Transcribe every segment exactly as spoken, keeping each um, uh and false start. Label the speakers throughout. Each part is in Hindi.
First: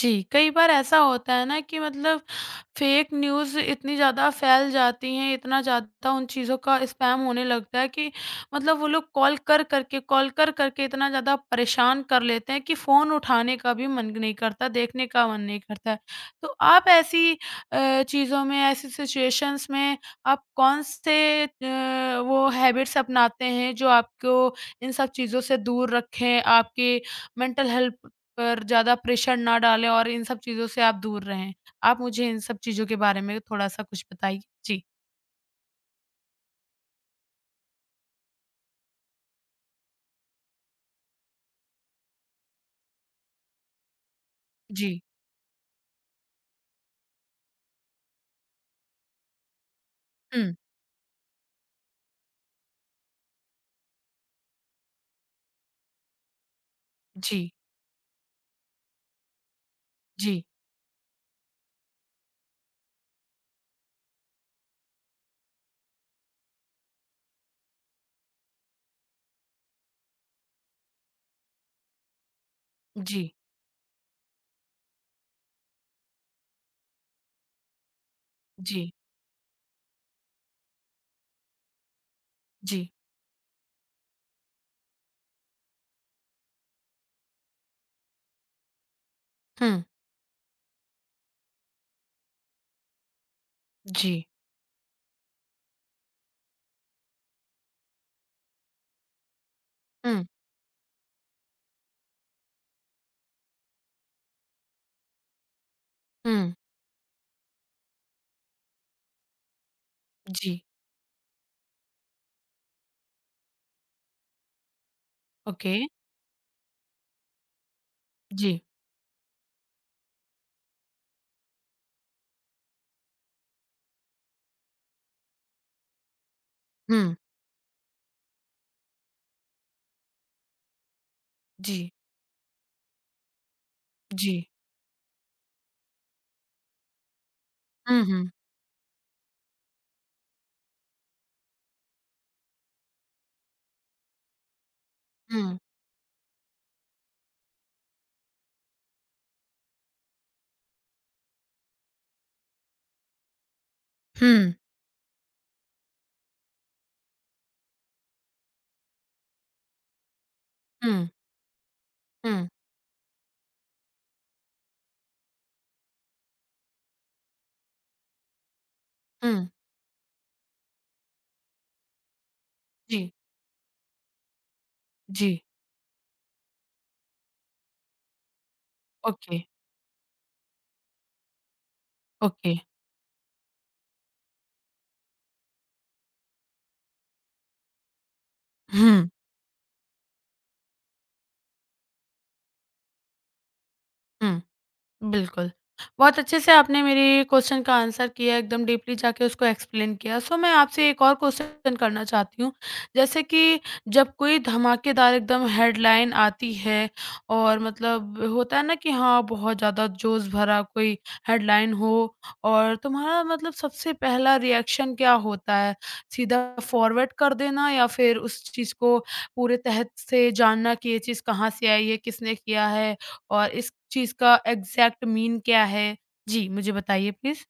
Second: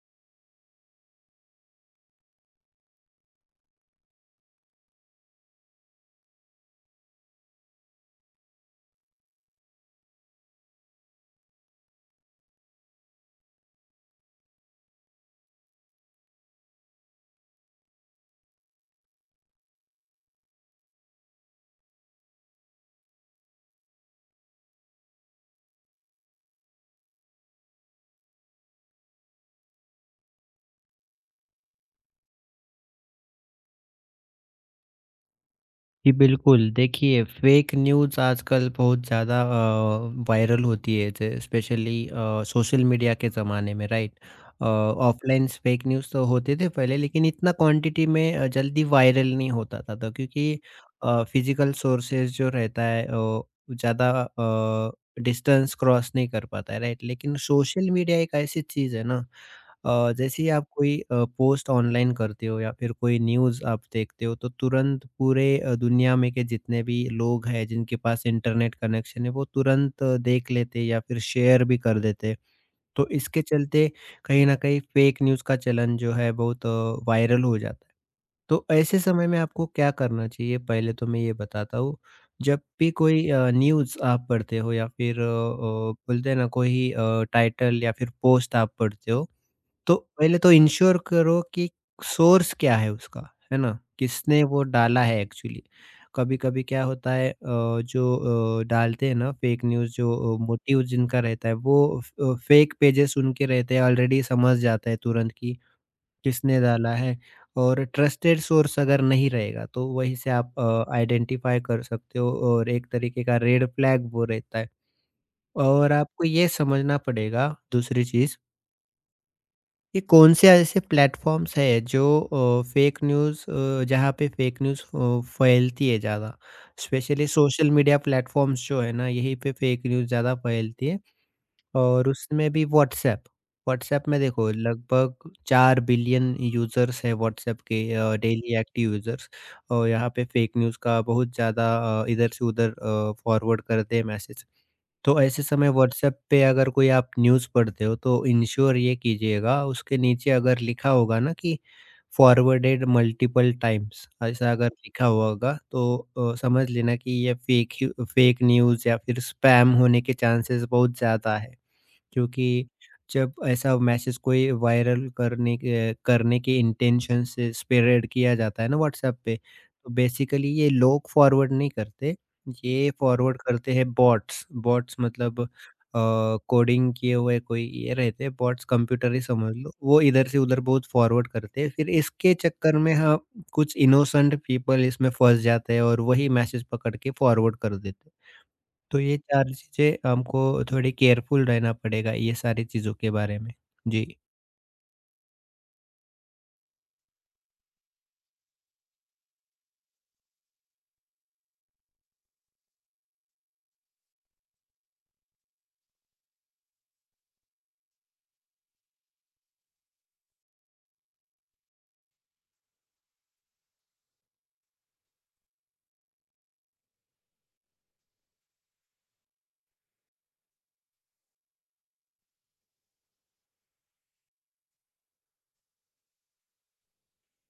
Speaker 1: जी, कई बार ऐसा होता है ना कि मतलब फेक न्यूज़ इतनी ज़्यादा फैल जाती हैं, इतना ज़्यादा उन चीज़ों का स्पैम होने लगता है कि मतलब वो लोग कॉल कर करके कॉल कर करके इतना ज़्यादा परेशान कर लेते हैं कि फ़ोन उठाने का भी मन नहीं करता, देखने का मन नहीं करता है। तो आप ऐसी अ, चीज़ों में, ऐसी सिचुएशंस में आप कौन से अ, वो हैबिट्स अपनाते हैं जो आपको इन सब चीज़ों से दूर रखें, आपके मेंटल हेल्थ पर ज़्यादा प्रेशर ना डालें और इन सब चीज़ों से आप दूर रहें? आप मुझे इन सब चीज़ों के बारे में थोड़ा-सा कुछ बताइए? जी,
Speaker 2: जी, बिल्कुल। देखिए फ़ेक न्यूज़ आजकल बहुत ज़्यादा अ, वायरल होती है जे स्पेशली अ, सोशल मीडिया के ज़माने में राइट। अ,
Speaker 1: जी।
Speaker 2: ऑफ़लाइन फ़ेक न्यूज़ तो होते थे पहले, लेकिन इतना क्वांटिटी में अ, जल्दी वायरल नहीं होता था तो
Speaker 1: हुँ।
Speaker 2: क्योंकि अ, फ़िज़िकल सोर्सेज़ जो रहता है अ, ज़्यादा अ, डिस्टेंस क्रॉस नहीं कर पाता है राइट। लेकिन
Speaker 1: जी,
Speaker 2: सोशल मीडिया एक ऐसी चीज़ है ना, अ, जैसे
Speaker 1: जी,
Speaker 2: ही आप कोई अ, पोस्ट ऑनलाइन करते हो या फिर कोई न्यूज़ आप देखते हो तो तुरंत पूरे अ, दुनिया में के जितने भी लोग हैं जिनके पास इंटरनेट कनेक्शन है वो तुरंत अ, देख लेते हैं या फिर शेयर भी कर देते हैं। तो
Speaker 1: जी,
Speaker 2: इसके चलते कहीं न कहीं फेक न्यूज़ का चलन जो है बहुत अ, वायरल हो जाता है। तो
Speaker 1: जी,
Speaker 2: ऐसे समय में आपको क्या करना चाहिए? पहले तो मैं ये बताता हूँ, जब
Speaker 1: जी।
Speaker 2: भी कोई अ, न्यूज़ आप पढ़ते हो या फिर अ अ, बोलते हैं ना कोई अ, टाइटल या फिर पोस्ट आप पढ़ते हो
Speaker 1: हुँ,
Speaker 2: तो पहले तो इंश्योर करो कि सोर्स क्या है उसका, है ना?
Speaker 1: जी,
Speaker 2: किसने वो डाला है एक्चुअली। कभी-कभी क्या होता है, अ, जो अ, डालते हैं ना फेक न्यूज़ जो
Speaker 1: हुँ,
Speaker 2: अ, मोटिव जिनका रहता है, वो फ फेक पेजेज़ उनके रहते हैं ऑलरेडी, समझ जाता है तुरंत कि
Speaker 1: हुँ,
Speaker 2: किसने डाला है। और ट्रस्टेड सोर्स अगर नहीं रहेगा तो वहीं से आप
Speaker 1: जी,
Speaker 2: अ, आइडेंटिफ़ाई कर सकते हो, और एक तरीके का रेड फ्लैग वो रहता है।
Speaker 1: ओके,
Speaker 2: और आपको ये समझना पड़ेगा, दूसरी चीज़,
Speaker 1: जी,
Speaker 2: ये कौन से ऐसे प्लेटफॉर्म्स हैं जो फेक न्यूज़ अ, जहाँ पे फेक न्यूज़ अ, फैलती है ज़्यादा।
Speaker 1: हुँ,
Speaker 2: स्पेशली सोशल मीडिया प्लेटफॉर्म्स जो है ना, यहीं पे फेक न्यूज़ ज़्यादा फैलती है।
Speaker 1: जी,
Speaker 2: और उसमें भी व्हाट्सएप। व्हाट्सएप में
Speaker 1: जी,
Speaker 2: देखो लगभग चार बिलियन यूज़र्स हैं व्हाट्सएप के,
Speaker 1: हुँ, हुँ,
Speaker 2: डेली एक्टिव यूज़र्स। और यहाँ पे फेक न्यूज़ का बहुत ज़्यादा अ, इधर से उधर फॉरवर्ड करते हैं मैसेज। तो ऐसे
Speaker 1: हुँ,
Speaker 2: समय व्हाट्सएप पे अगर कोई आप न्यूज़ पढ़ते हो तो इंश्योर ये कीजिएगा, उसके नीचे अगर लिखा होगा ना कि फॉरवर्डेड मल्टीपल टाइम्स, ऐसा
Speaker 1: हुँ।
Speaker 2: अगर लिखा होगा तो अ, समझ लेना कि ये फेक फेक न्यूज़ या फिर स्पैम होने के चांसेस बहुत
Speaker 1: हुँ,
Speaker 2: ज़्यादा है।
Speaker 1: हुँ,
Speaker 2: क्योंकि जब ऐसा मैसेज कोई वायरल करने के करने के इंटेंशन से स्प्रेड किया जाता है ना व्हाट्सएप पे,
Speaker 1: हुँ,
Speaker 2: तो बेसिकली ये लोग फॉरवर्ड नहीं करते, ये
Speaker 1: जी,
Speaker 2: फॉरवर्ड करते हैं बॉट्स। बॉट्स
Speaker 1: जी,
Speaker 2: मतलब अ, कोडिंग किए हुए कोई ये रहते हैं बॉट्स, कंप्यूटर ही
Speaker 1: ओके,
Speaker 2: समझ लो। वो इधर से उधर बहुत फॉरवर्ड करते हैं, फिर इसके
Speaker 1: ओके,
Speaker 2: चक्कर में हाँ, कुछ इनोसेंट पीपल इसमें फँस जाते हैं और वही मैसेज पकड़ के फॉरवर्ड कर देते हैं। तो
Speaker 1: हुँ,
Speaker 2: ये चार चीज़ें हमको, थोड़ी केयरफुल रहना पड़ेगा ये सारी चीज़ों के बारे में। जी।
Speaker 1: हुँ। बिल्कुल। बहुत अच्छे से आपने मेरे क्वेश्चन का आंसर किया, एकदम डीपली जाके उसको एक्सप्लेन किया। सो मैं आपसे एक और क्वेश्चन करना चाहती हूँ, जैसे कि जब कोई धमाकेदार एकदम हेडलाइन आती है और मतलब होता है ना कि हाँ, बहुत ज़्यादा जोश भरा कोई हेडलाइन हो और तुम्हारा मतलब सबसे पहला रिएक्शन क्या होता है? सीधा फॉरवर्ड कर देना या फिर उस चीज़ को पूरे तहत से जानना कि ये चीज़ कहाँ से आई है, किसने किया है? और इस चीज़ का एग्ज़ैक्ट मीन क्या है? जी, मुझे बताइए प्लीज़?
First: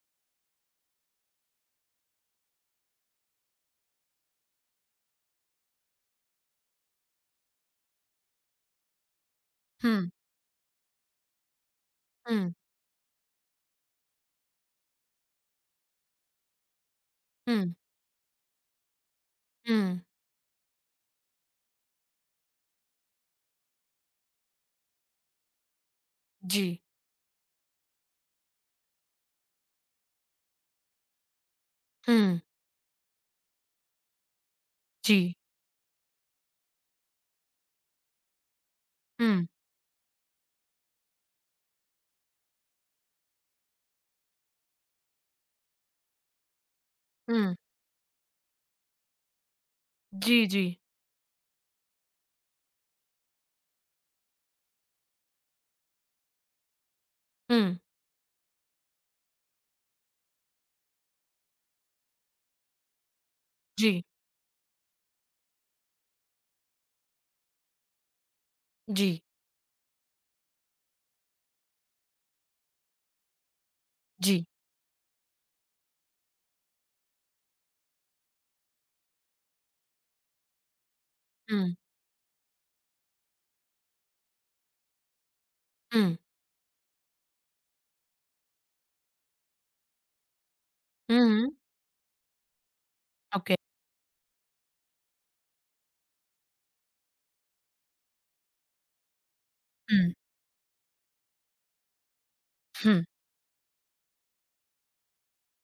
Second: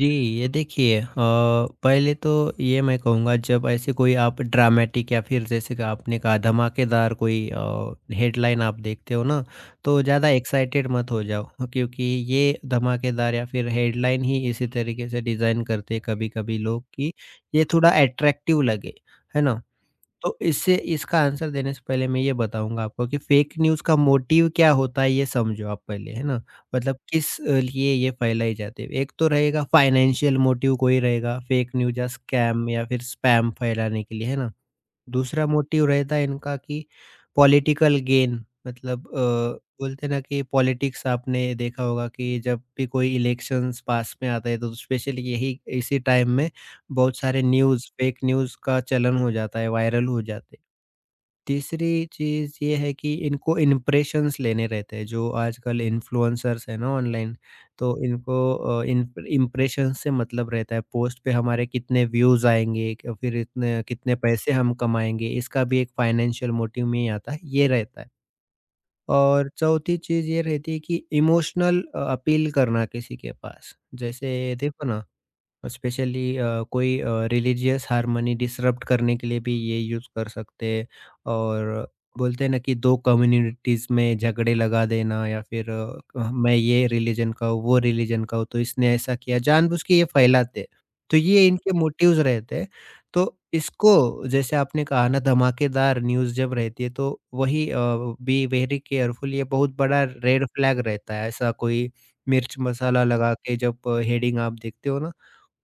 Speaker 2: जी, ये देखिए, अ, पहले तो ये मैं कहूँगा, जब ऐसे कोई आप ड्रामेटिक या फिर जैसे कि आपने कहा धमाकेदार कोई अ, हेडलाइन आप देखते हो ना, तो
Speaker 1: हुँ,
Speaker 2: ज़्यादा एक्साइटेड मत हो जाओ, क्योंकि
Speaker 1: हुँ,
Speaker 2: ये धमाकेदार या फिर हेडलाइन ही इसी तरीके से डिज़ाइन करते हैं कभी-कभी लोग कि ये
Speaker 1: हुँ,
Speaker 2: थोड़ा अट्रैक्टिव लगे, है ना?
Speaker 1: हुँ,
Speaker 2: तो इससे इसका आंसर देने से पहले मैं ये बताऊँगा आपको कि फ़ेक न्यूज़ का मोटिव क्या होता है, ये समझो आप पहले, है ना?
Speaker 1: जी,
Speaker 2: मतलब किस अ, लिए ये फैलाई जाती है। एक तो रहेगा फ़ाइनेंशियल मोटिव कोई रहेगा, फ़ेक न्यूज़ या
Speaker 1: हुँ,
Speaker 2: स्कैम या फिर स्पैम फैलाने के लिए, है ना?
Speaker 1: जी,
Speaker 2: दूसरा मोटिव रहता है इनका कि पॉलिटिकल गेन, मतलब
Speaker 1: हुँ,
Speaker 2: अ, बोलते हैं ना कि पॉलिटिक्स, आपने देखा होगा कि जब भी कोई इलेक्शंस पास में आता है तो स्पेशली यही इसी टाइम में बहुत सारे
Speaker 1: हुँ,
Speaker 2: न्यूज़, फेक न्यूज़ का चलन हो जाता है, वायरल हो
Speaker 1: जी,
Speaker 2: जाते
Speaker 1: जी,
Speaker 2: हैं। तीसरी चीज़ ये है कि इनको इम्प्रेशंस लेने रहते हैं, जो आजकल इन्फ्लुएंसर्स हैं ना ऑनलाइन,
Speaker 1: हुँ,
Speaker 2: तो इनको अ, इन इम्प्रेशंस से मतलब रहता है, पोस्ट पे हमारे कितने व्यूज़ आएँगे, क फिर इतने
Speaker 1: जी,
Speaker 2: कितने पैसे हम कमाएँगे, इसका भी एक फाइनेंशियल मोटिव में ही आता है, ये रहता है।
Speaker 1: जी,
Speaker 2: और चौथी चीज़ ये रहती है कि इमोशनल अ, अपील करना किसी के पास।
Speaker 1: जी,
Speaker 2: जैसे देखो ना, स्पेशली अ, कोई अ, रिलीजियस हार्मनी डिसरप्ट करने के लिए भी ये यूज़ कर सकते हैं,
Speaker 1: हुँ,
Speaker 2: और बोलते हैं ना कि दो कम्युनिटीज़ में झगड़े लगा देना, या फिर अ,
Speaker 1: हुँ,
Speaker 2: अ, मैं ये रिलीजन का हूँ, वो रिलीजन का हूँ, तो इसने ऐसा किया, जानबूझ के ये फैलाते हैं। तो ये
Speaker 1: हुँ,
Speaker 2: इनके मोटिव्स रहते हैं। तो
Speaker 1: ओके,
Speaker 2: इसको, जैसे आपने कहा ना, धमाकेदार न्यूज़ जब रहती है तो वही अ, बी वेरी केयरफुल, ये बहुत बड़ा
Speaker 1: हुँ,
Speaker 2: रेड फ्लैग रहता है। ऐसा कोई मिर्च
Speaker 1: हुँ,
Speaker 2: मसाला लगा के जब हेडिंग आप देखते हो ना,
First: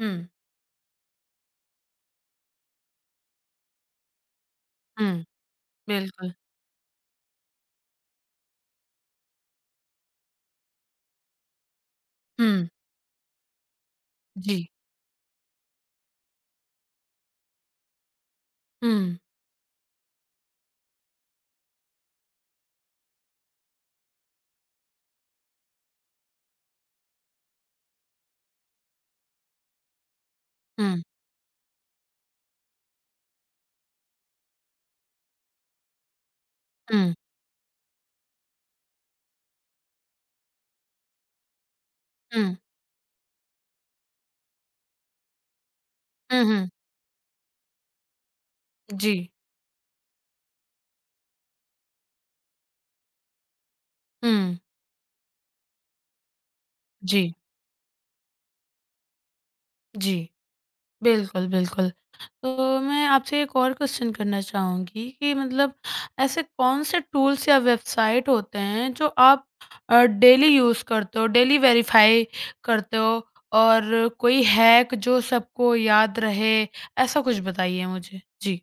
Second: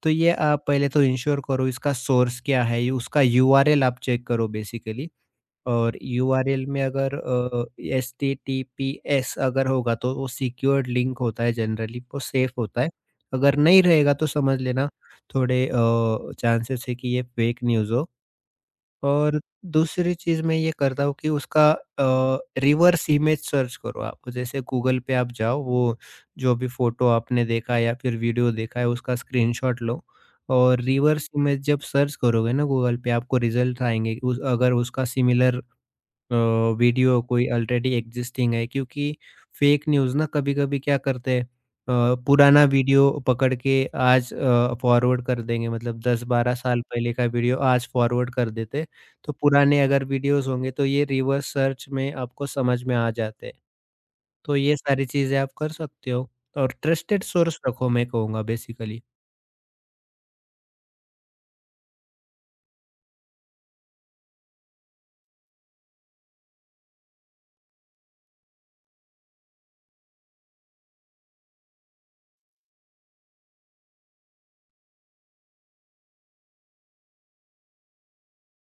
Speaker 1: हुँ,
Speaker 2: तो ये आप पहले तो इंश्योर करो इसका सोर्स क्या है, ये उसका यू आर एल आप चेक करो बेसिकली।
Speaker 1: हुँ,
Speaker 2: और
Speaker 1: बिल्कुल,
Speaker 2: यू आर एल में अगर अ, H T T P S अगर होगा तो वो सिक्योर्ड लिंक होता है जनरली, वो सेफ
Speaker 1: हुँ,
Speaker 2: होता है। अगर नहीं रहेगा तो
Speaker 1: जी,
Speaker 2: समझ लेना, थोड़े अ, चांसेस है कि ये फेक न्यूज़ हो।
Speaker 1: हुँ,
Speaker 2: और दूसरी चीज़ मैं ये करता हूँ कि उसका अ, रिवर्स इमेज सर्च करो आप। जैसे गूगल पे आप जाओ, वो जो भी फ़ोटो आपने देखा या फिर वीडियो देखा है, उसका स्क्रीनशॉट लो और
Speaker 1: हुँ,
Speaker 2: रिवर्स इमेज जब सर्च करोगे ना गूगल पे, आपको रिज़ल्ट आएँगे। उस अगर उसका सिमिलर अ,
Speaker 1: हुँ,
Speaker 2: वीडियो कोई ऑलरेडी एग्जिस्टिंग है, क्योंकि फेक न्यूज़ ना कभी-कभी क्या करते हैं, अ,
Speaker 1: हुँ,
Speaker 2: पुराना वीडियो पकड़ के आज अ, फॉरवर्ड कर देंगे, मतलब
Speaker 1: हुँ,
Speaker 2: दस बारह
Speaker 1: हुँ,
Speaker 2: साल पहले का वीडियो आज फॉरवर्ड कर देते हैं।
Speaker 1: जी,
Speaker 2: तो पुराने अगर वीडियोज़ होंगे तो ये रिवर्स सर्च में आपको समझ में आ जाते हैं।
Speaker 1: हुँ,
Speaker 2: तो ये सारी चीज़ें आप कर सकते हो, और ट्रस्टेड
Speaker 1: जी,
Speaker 2: सोर्स रखो मैं कहूँगा बेसिकली।
Speaker 1: जी। बिल्कुल, बिल्कुल। तो मैं आपसे एक और क्वेश्चन करना चाहूँगी कि मतलब ऐसे कौन से टूल्स या वेबसाइट होते हैं जो आप अ, डेली यूज़ करते हो, डेली वेरीफ़ाई करते हो और कोई हैक जो सबको याद रहे, ऐसा कुछ बताइए मुझे? जी।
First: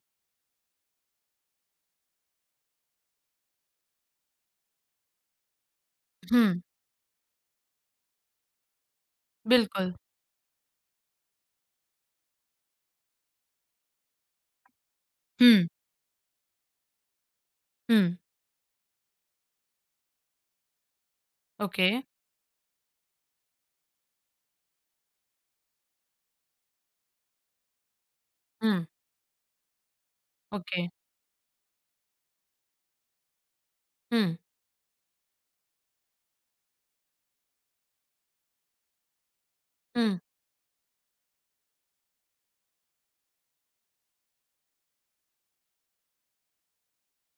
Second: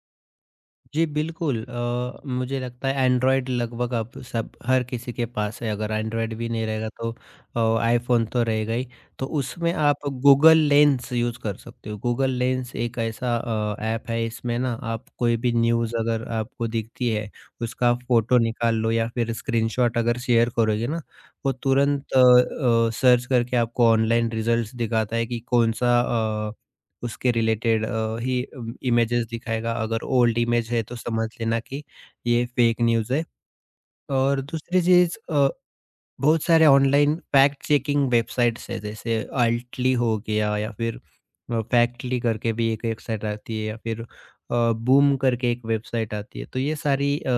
Speaker 2: जी, बिल्कुल, अ, मुझे लगता है एंड्रॉयड लगभग अब सब हर किसी के पास है, अगर एंड्रॉयड भी
Speaker 1: हुँ,
Speaker 2: नहीं रहेगा तो अ, आईफ़ोन तो रहेगा ही। तो उसमें
Speaker 1: बिल्कुल।
Speaker 2: आप गूगल लेंस यूज़ कर सकते हो। गूगल लेंस एक ऐसा अ, ऐप है, इसमें ना आप कोई भी
Speaker 1: हुँ,
Speaker 2: न्यूज़ अगर आपको दिखती है, उसका
Speaker 1: हुँ,
Speaker 2: फ़ोटो निकाल लो या फिर स्क्रीनशॉट अगर शेयर करोगे ना, वो
Speaker 1: ओके।
Speaker 2: तुरंत अ अ, सर्च करके आपको ऑनलाइन रिज़ल्ट्स दिखाता है कि कौन-सा उसके रिलेटेड अ, ही अम,
Speaker 1: हुँ,
Speaker 2: इमेजेस दिखाएगा। अगर ओल्ड इमेज
Speaker 1: ओके।
Speaker 2: है तो समझ लेना कि ये फेक न्यूज़ है।
Speaker 1: हुँ,
Speaker 2: और दूसरी चीज़, अ, बहुत सारे ऑनलाइन फैक्ट चेकिंग वेबसाइट्स हैं जैसे अल्टली हो
Speaker 1: हुँ,
Speaker 2: गया, या फिर अ, फैक्टली करके भी एक वेबसाइट आती है, या फिर अ, बूम करके एक वेबसाइट आती है। तो ये सारी अ,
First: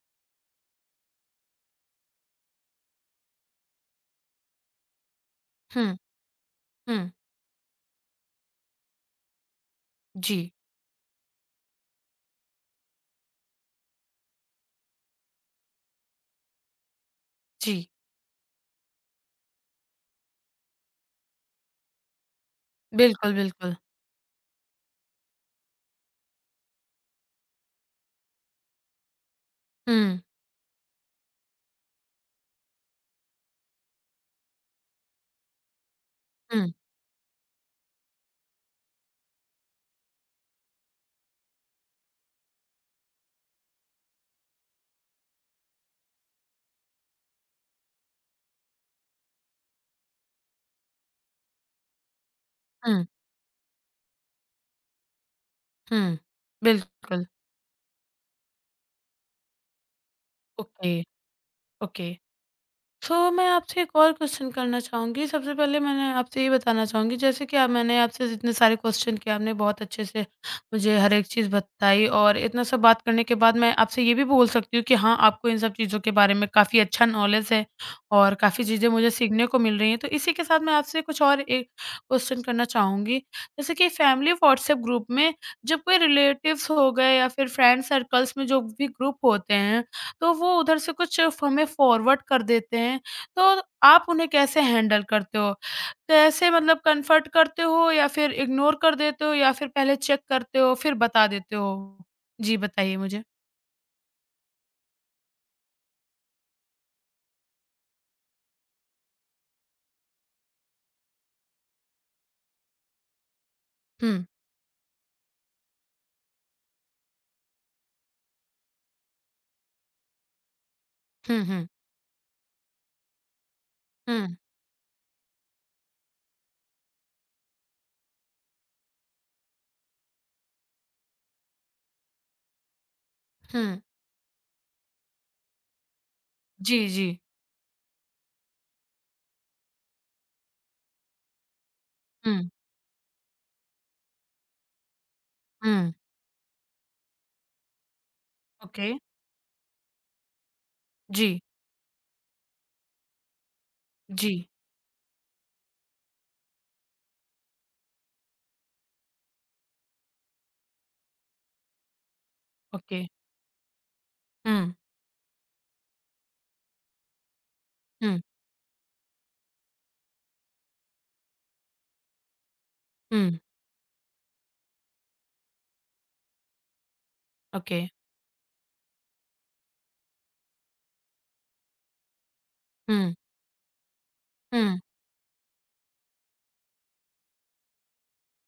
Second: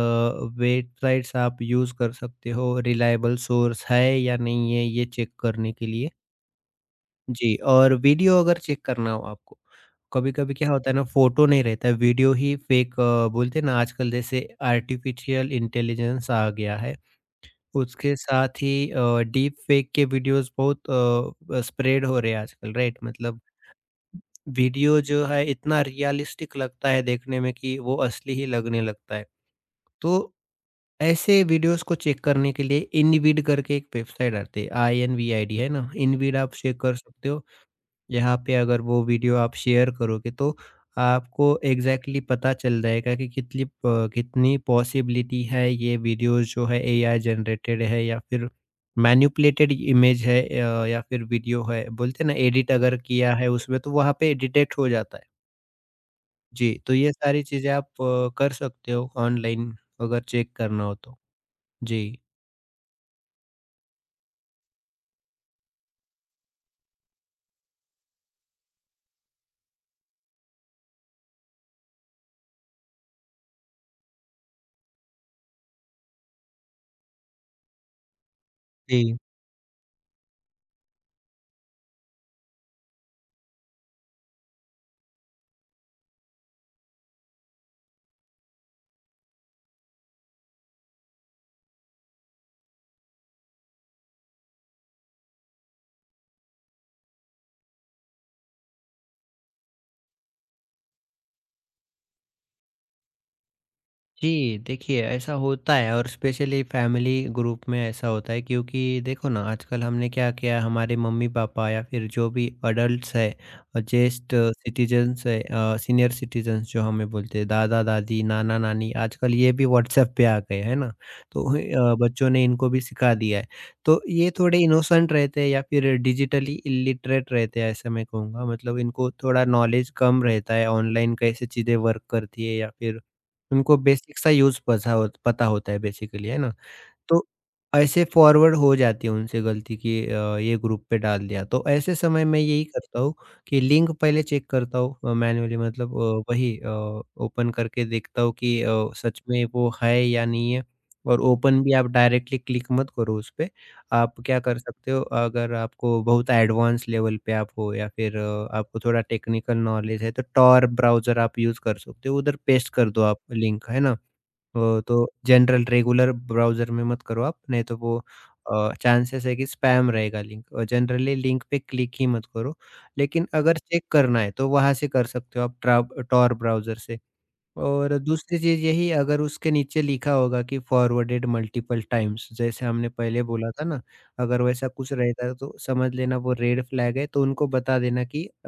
Speaker 2: वेबसाइट्स आप यूज़ कर सकते हो, रिलायबल सोर्स है या नहीं है ये चेक करने के
Speaker 1: हुँ,
Speaker 2: लिए।
Speaker 1: हुँ।
Speaker 2: जी। और वीडियो अगर चेक करना हो आपको,
Speaker 1: जी,
Speaker 2: कभी-कभी क्या होता है ना, फ़ोटो नहीं रहता है, वीडियो ही फ़ेक, अ, बोलते हैं ना आजकल जैसे आर्टिफ़िशियल इंटेलिजेंस आ गया है,
Speaker 1: जी।
Speaker 2: उसके साथ ही अ, डीप फ़ेक के वीडियोज़ बहुत अ, स्प्रेड हो रहे हैं आजकल, राइट?
Speaker 1: बिल्कुल,
Speaker 2: मतलब
Speaker 1: बिल्कुल।
Speaker 2: वीडियो जो है इतना रियलिस्टिक लगता है देखने में कि वो असली ही लगने लगता है।
Speaker 1: हुँ,
Speaker 2: तो ऐसे वीडियोज़ को चेक करने के लिए इनविड करके एक वेबसाइट आती है, I N V I D, है ना? इनविड आप
Speaker 1: हुँ,
Speaker 2: चेक कर सकते हो। यहाँ पे अगर वो वीडियो आप शेयर करोगे तो आपको एग्जैक्टली exactly पता चल जाएगा कि कितनी प- कितनी पॉसिबिलिटी है ये वीडियोस जो है ए आई जनरेटेड है या फिर मैन्युपुलेटेड इमेज है, अ, या फिर वीडियो है, बोलते हैं ना, एडिट अगर
Speaker 1: हुँ,
Speaker 2: किया है उसमें तो वहाँ पे डिटेक्ट हो जाता है।
Speaker 1: हुँ।
Speaker 2: जी। तो ये
Speaker 1: बिल्कुल,
Speaker 2: सारी चीज़ें आप अ, कर सकते हो ऑनलाइन अगर चेक करना हो
Speaker 1: ओके।
Speaker 2: तो। जी,
Speaker 1: ओके। सो मैं आपसे एक और क्वेश्चन करना चाहूँगी। सबसे पहले मैंने आपसे ये बताना चाहूँगी जैसे कि अब मैंने आपसे जितने सारे क्वेश्चन किए आपने बहुत अच्छे से मुझे हर एक चीज़ बताई और इतना सब बात करने के बाद मैं आपसे ये भी बोल सकती हूँ कि हाँ, आपको इन सब चीज़ों के बारे में काफ़ी अच्छा नॉलेज है और काफ़ी चीज़ें मुझे
Speaker 2: जी,
Speaker 1: सीखने को मिल रही हैं। तो इसी के साथ मैं आपसे कुछ और एक क्वेश्चन करना चाहूँगी। जैसे कि फैमिली व्हाट्सएप ग्रुप में जब कोई रिलेटिव्स हो गए या फिर फ्रेंड सर्कल्स में जो भी ग्रुप होते हैं तो वो उधर से कुछ हमें फॉरवर्ड कर देते हैं, तो आप उन्हें कैसे हैंडल करते हो? कैसे मतलब कन्फर्ट करते हो या फिर इग्नोर कर देते हो या फिर पहले चेक करते हो फिर बता देते हो? जी, बताइए मुझे?
Speaker 2: जी, देखिए ऐसा होता है, और स्पेशली फैमिली ग्रुप में ऐसा होता है, क्योंकि देखो ना, आजकल हमने क्या किया, हमारे मम्मी पापा या फिर जो भी अडल्ट्स है और
Speaker 1: हुँ।
Speaker 2: ज्येष्ठ सिटीजन्स है, सीनियर सिटीजन्स जो हमें बोलते हैं दादा दादी नाना नानी, आजकल ये भी व्हाट्सएप पे आ गए है ना।
Speaker 1: हुँ,
Speaker 2: तो
Speaker 1: हुँ।
Speaker 2: अ, बच्चों ने इनको भी सिखा दिया है। तो ये
Speaker 1: हुँ,
Speaker 2: थोड़े इनोसेंट रहते हैं या फिर डिजिटली इलिटरेट रहते हैं ऐसा मैं कहूँगा, मतलब इनको थोड़ा नॉलेज कम रहता है ऑनलाइन कैसे चीज़ें वर्क करती है, या फिर
Speaker 1: हुँ।
Speaker 2: उनको बेसिक सा यूज़ पता हो पता होता है बेसिकली, है ना?
Speaker 1: जी, जी।
Speaker 2: तो ऐसे फॉरवर्ड हो जाती है उनसे गलती कि अ, ये ग्रुप पे डाल दिया। तो ऐसे समय मैं
Speaker 1: हुँ,
Speaker 2: यही करता हूँ कि लिंक पहले चेक करता हूँ अ, मैन्युअली,
Speaker 1: हुँ।
Speaker 2: मतलब अ, वही अ, ओपन करके देखता हूँ कि
Speaker 1: ओके।
Speaker 2: अ, सच में वो है या नहीं है। और
Speaker 1: जी,
Speaker 2: ओपन भी आप डायरेक्टली क्लिक मत करो उस पे। आप
Speaker 1: जी।
Speaker 2: क्या कर सकते हो, अगर आपको बहुत एडवांस लेवल पे आप हो या फिर अ, आपको थोड़ा टेक्निकल नॉलेज है तो tor ब्राउज़र आप यूज़ कर सकते हो। उधर पेस्ट कर
Speaker 1: ओके।
Speaker 2: दो आप लिंक, है ना?
Speaker 1: हुँ,
Speaker 2: ओ, तो जनरल रेगुलर ब्राउज़र में मत करो आप, नहीं तो वो
Speaker 1: हुँ,
Speaker 2: अ, चांसेस है कि स्पैम रहेगा लिंक और जनरली लिंक पे क्लिक ही मत करो। लेकिन
Speaker 1: हुँ।
Speaker 2: अगर चेक करना है, तो वहाँ से कर सकते हो आप ट्रा टॉर ब्राउज़र से।
Speaker 1: ओके।
Speaker 2: और दूसरी चीज़ यही अगर उसके नीचे लिखा होगा कि फॉरवर्डेड मल्टीपल टाइम्स जैसे हमने
Speaker 1: हुँ,
Speaker 2: पहले बोला था ना, अगर वैसा
Speaker 1: हुँ,
Speaker 2: कुछ रहता है तो समझ लेना वो रेड फ्लैग है। तो उनको बता देना कि अ,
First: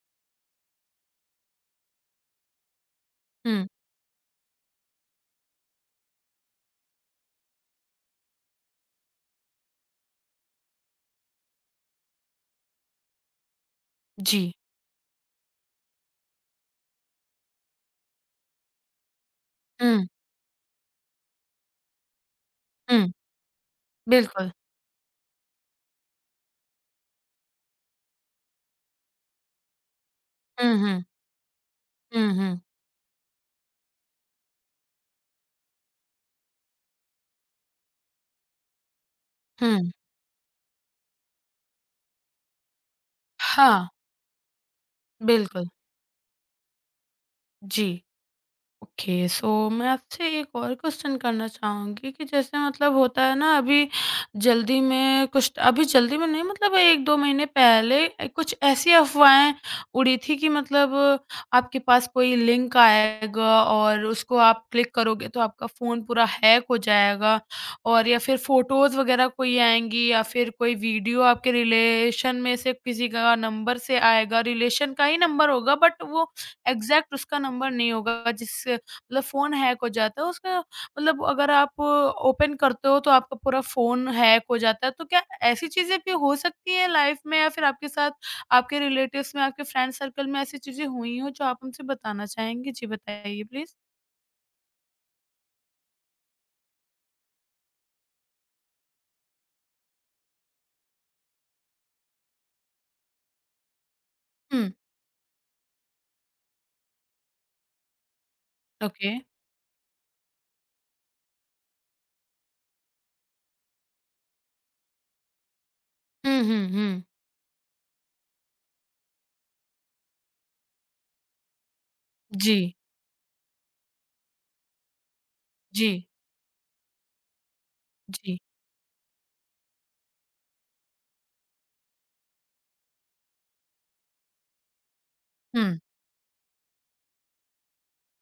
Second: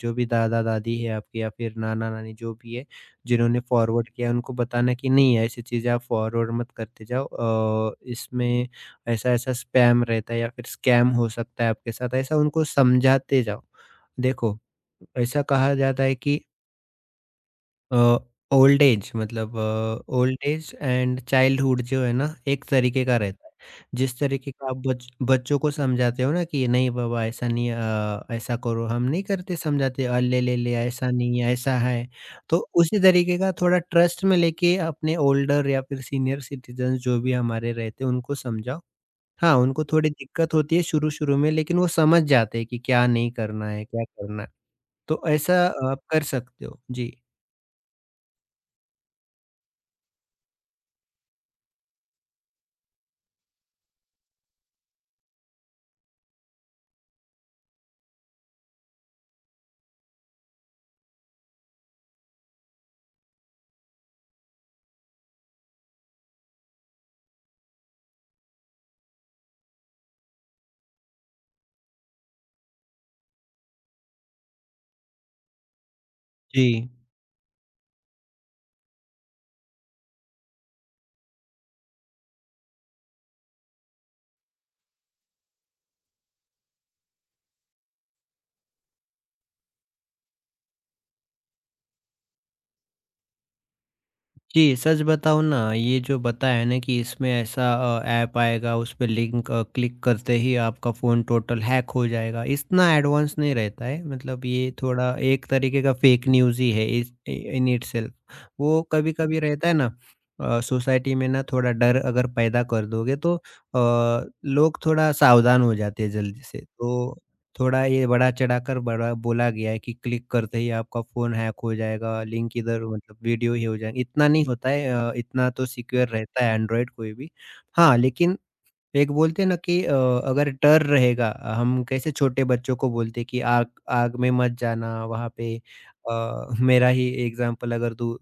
Speaker 2: जो भी दादा-दादी है आपके या फिर नाना-नानी जो भी है, जिन्होंने
Speaker 1: हुँ।
Speaker 2: फॉरवर्ड किया उनको बताना कि नहीं ऐसी चीज़ें आप फॉरवर्ड मत करते जाओ। अ, इसमें ऐसा-ऐसा स्पैम रहता है या फिर स्कैम हो सकता है आपके साथ, ऐसा उनको समझाते जाओ।
Speaker 1: जी।
Speaker 2: देखो, ऐसा कहा जाता है कि अ, ओल्ड एज मतलब
Speaker 1: हुँ,
Speaker 2: अ, ओल्ड एज एंड चाइल्डहुड जो है ना, एक तरीके
Speaker 1: हुँ।
Speaker 2: का रहता है। जिस
Speaker 1: बिल्कुल।
Speaker 2: तरीके का आप बच बच्चों को समझाते हो ना कि नहीं बाबा ऐसा नहीं अ, ऐसा करो हम नहीं करते समझाते अ, ले, ले, ले
Speaker 1: हुँ, हुँ।
Speaker 2: ऐसा नहीं है, ऐसा है।
Speaker 1: हुँ,
Speaker 2: तो
Speaker 1: हुँ।
Speaker 2: उसी तरीके का थोड़ा ट्रस्ट में लेके अपने ओल्डर या फिर सीनियर सिटीज़न्स जो भी हमारे रहते हैं उनको समझाओ। हाँ, उनको
Speaker 1: हुँ।
Speaker 2: थोड़ी दिक्कत होती है शुरू-शुरू में लेकिन वो समझ जाते हैं कि क्या नहीं करना है,
Speaker 1: हाँ,
Speaker 2: क्या करना है। तो ऐसा
Speaker 1: बिल्कुल।
Speaker 2: आप कर सकते हो। जी।
Speaker 1: जी। ओके, सो मैं आपसे एक और क्वेश्चन करना चाहूँगी कि जैसे मतलब होता है ना अभी जल्दी में कुछ अभी जल्दी में नहीं मतलब एक दो महीने पहले अ, कुछ ऐसी अफ़वाहें उड़ी थी कि मतलब आपके पास कोई लिंक आएगा और उसको आप क्लिक करोगे तो आपका फ़ोन पूरा हैक हो जाएगा और या फिर फ़ोटोज़ वग़ैरह कोई आएँगी या फिर कोई वीडियो आपके रिलेशन में से किसी का नंबर से आएगा, रिलेशन का ही नंबर होगा बट वो
Speaker 2: जी।
Speaker 1: एग्ज़ैक्ट उसका नंबर नहीं होगा जिससे मतलब फ़ोन हैक हो जाता है उसका मतलब अगर आप ओपन करते हो तो आपका पूरा फ़ोन हैक हो जाता है। तो क्या ऐसी चीज़ें भी हो सकती हैं लाइफ़ में या फिर आपके साथ आपके रिलेटिव्स में, आपके फ्रेंड सर्कल में ऐसी चीज़ें हुई हो जो आप हमसे बताना चाहेंगे? जी बताइए प्लीज़।
Speaker 2: जी, सच बताऊँ ना ये जो बताया है ना कि इसमें ऐसा अ, ऐप आएगा उस पे लिंक अ, क्लिक करते ही आपका फ़ोन टोटल हैक हो जाएगा, इतना एडवांस नहीं रहता है मतलब
Speaker 1: हुँ।
Speaker 2: ये थोड़ा एक तरीके का फ़ेक न्यूज़ ही है इस इ इन इटसेल्फ। वो
Speaker 1: ओके।
Speaker 2: कभी-कभी रहता है ना अ, सोसाइटी में ना थोड़ा डर अगर पैदा कर दोगे तो अ, लोग थोड़ा सावधान हो जाते हैं
Speaker 1: हुँ,
Speaker 2: जल्दी से।
Speaker 1: हुँ, हुँ।
Speaker 2: तो थोड़ा ये बढ़ा-चढ़ाकर बड़ा बोला गया है कि क्लिक करते ही आपका फ़ोन हैक हो जाएगा, लिंक
Speaker 1: जी,
Speaker 2: इधर मतलब वीडियो ही हो जाएगा, इतना नहीं होता है अ, इतना तो
Speaker 1: जी,
Speaker 2: सिक्योर रहता है एंड्रॉयड कोई भी। हाँ,
Speaker 1: जी।
Speaker 2: लेकिन एक बोलते हैं ना कि अ, अगर डर रहेगा हम कैसे छोटे बच्चों को बोलते कि आग आग में मत जाना वहाँ पे
Speaker 1: हुँ,
Speaker 2: अ, मेरा ही एग्जांपल अगर दूँ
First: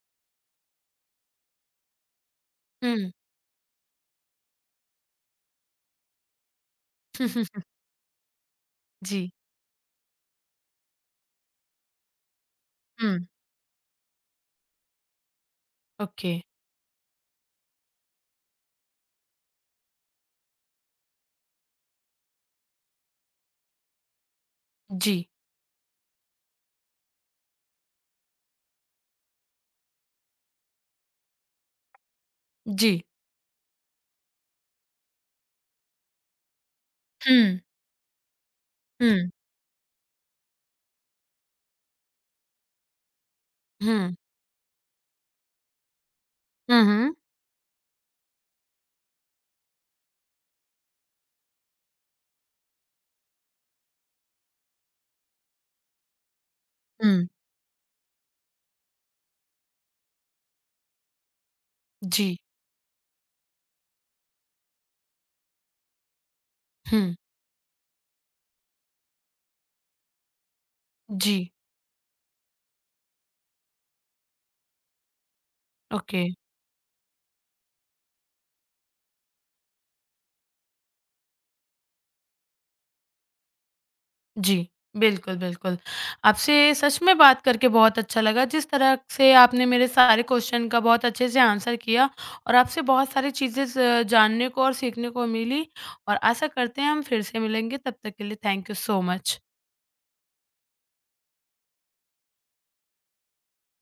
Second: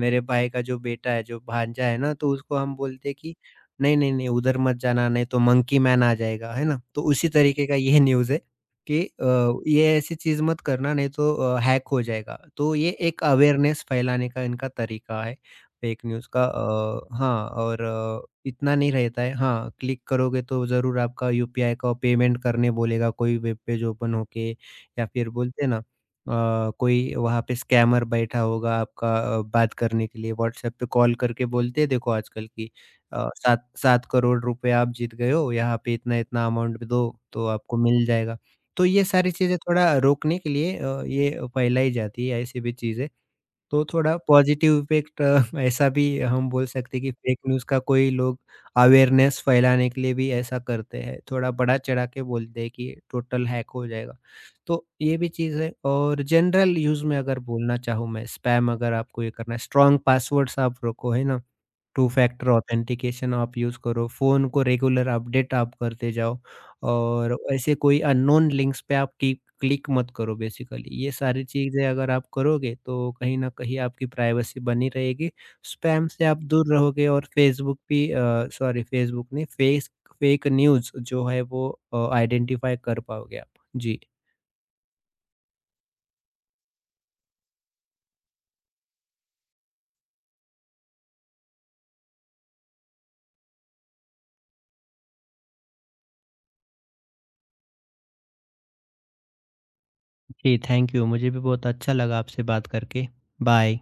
Speaker 2: मेरे भाई का जो बेटा है जो भांजा है ना तो उसको हम बोलते
Speaker 1: हुँ।
Speaker 2: हैं कि नहीं, नहीं, नहीं उधर मत जाना नहीं तो मंकी मैन आ जाएगा, है ना? तो उसी तरीके का ये न्यूज़ है कि अ,
Speaker 1: जी,
Speaker 2: ये ऐसी चीज़ मत करना नहीं तो अ, हैक हो जाएगा। तो ये
Speaker 1: हुँ।
Speaker 2: एक अवेयरनेस फैलाने का इनका तरीका है। Fake news
Speaker 1: okay.
Speaker 2: का अ, हाँ और अ, इतना नहीं रहता है हाँ, क्लिक करोगे तो ज़रूर आपका यू पी आई का पेमेंट करने बोलेगा कोई वेब पेज ओपन होके या
Speaker 1: जी,
Speaker 2: फिर बोलते हैं ना अ, कोई वहाँ पे स्कैमर बैठा होगा आपका अ, बात करने के लिए व्हाट्सएप पे कॉल करके बोलते हैं देखो आजकल की
Speaker 1: जी।
Speaker 2: अ, सात सात करोड़ रुपए आप जीत गए हो, यहाँ पे इतना-इतना अमाउंट दो तो
Speaker 1: हुँ,
Speaker 2: आपको मिल जाएगा। तो ये
Speaker 1: हुँ।
Speaker 2: सारी चीज़ें थोड़ा रोकने के लिए अ, ये फैलाई जाती है ऐसी भी चीज़ें। तो
Speaker 1: हुँ।
Speaker 2: थोड़ा पॉजिटिव इफ़ेक्ट ऐसा भी हम बोल
Speaker 1: हुँ,
Speaker 2: सकते हैं कि
Speaker 1: हुँ।
Speaker 2: फेक न्यूज़ का कोई लोग अवेयरनेस फैलाने के लिए भी ऐसा करते हैं। थोड़ा बढ़ा-चढ़ा के बोलते हैं कि टोटल हैक हो जाएगा। तो ये भी चीज़ है और जनरल यूज़ में
Speaker 1: हुँ,
Speaker 2: अगर बोलना चाहूँ मैं स्पैम अगर आपको ये करना है, स्ट्रॉन्ग पासवर्ड्स आप रखो, है ना? टू
Speaker 1: जी,
Speaker 2: फैक्टर ऑथेंटिकेशन आप यूज़ करो, फ़ोन को रेगुलर अपडेट आप करते जाओ
Speaker 1: हुँ।
Speaker 2: और ऐसे कोई अननोन लिंक्स पे आप क्लिक क्लिक मत करो बेसिकली। ये सारी
Speaker 1: जी,
Speaker 2: चीज़ें अगर आप करोगे तो कहीं न कहीं आपकी प्राइवेसी बनी रहेगी, स्पैम
Speaker 1: ओके।
Speaker 2: से आप दूर रहोगे और फेसबुक भी अ, सॉरी फेसबुक नहीं फेस फेक न्यूज़ जो है वो अ, आइडेंटिफ़ाई कर पाओगे आप। जी।
Speaker 1: जी, बिल्कुल, बिल्कुल। आपसे सच में बात करके बहुत अच्छा लगा, जिस तरह से आपने मेरे सारे क्वेश्चन का बहुत अच्छे से आंसर किया और आपसे बहुत सारी चीज़ें स जानने को और सीखने को मिली और आशा करते हैं हम फिर से मिलेंगे, तब तक के लिए थैंक यू सो मच।
Speaker 2: जी, थैंक यू। मुझे भी बहुत अच्छा लगा आपसे बात करके। बाय।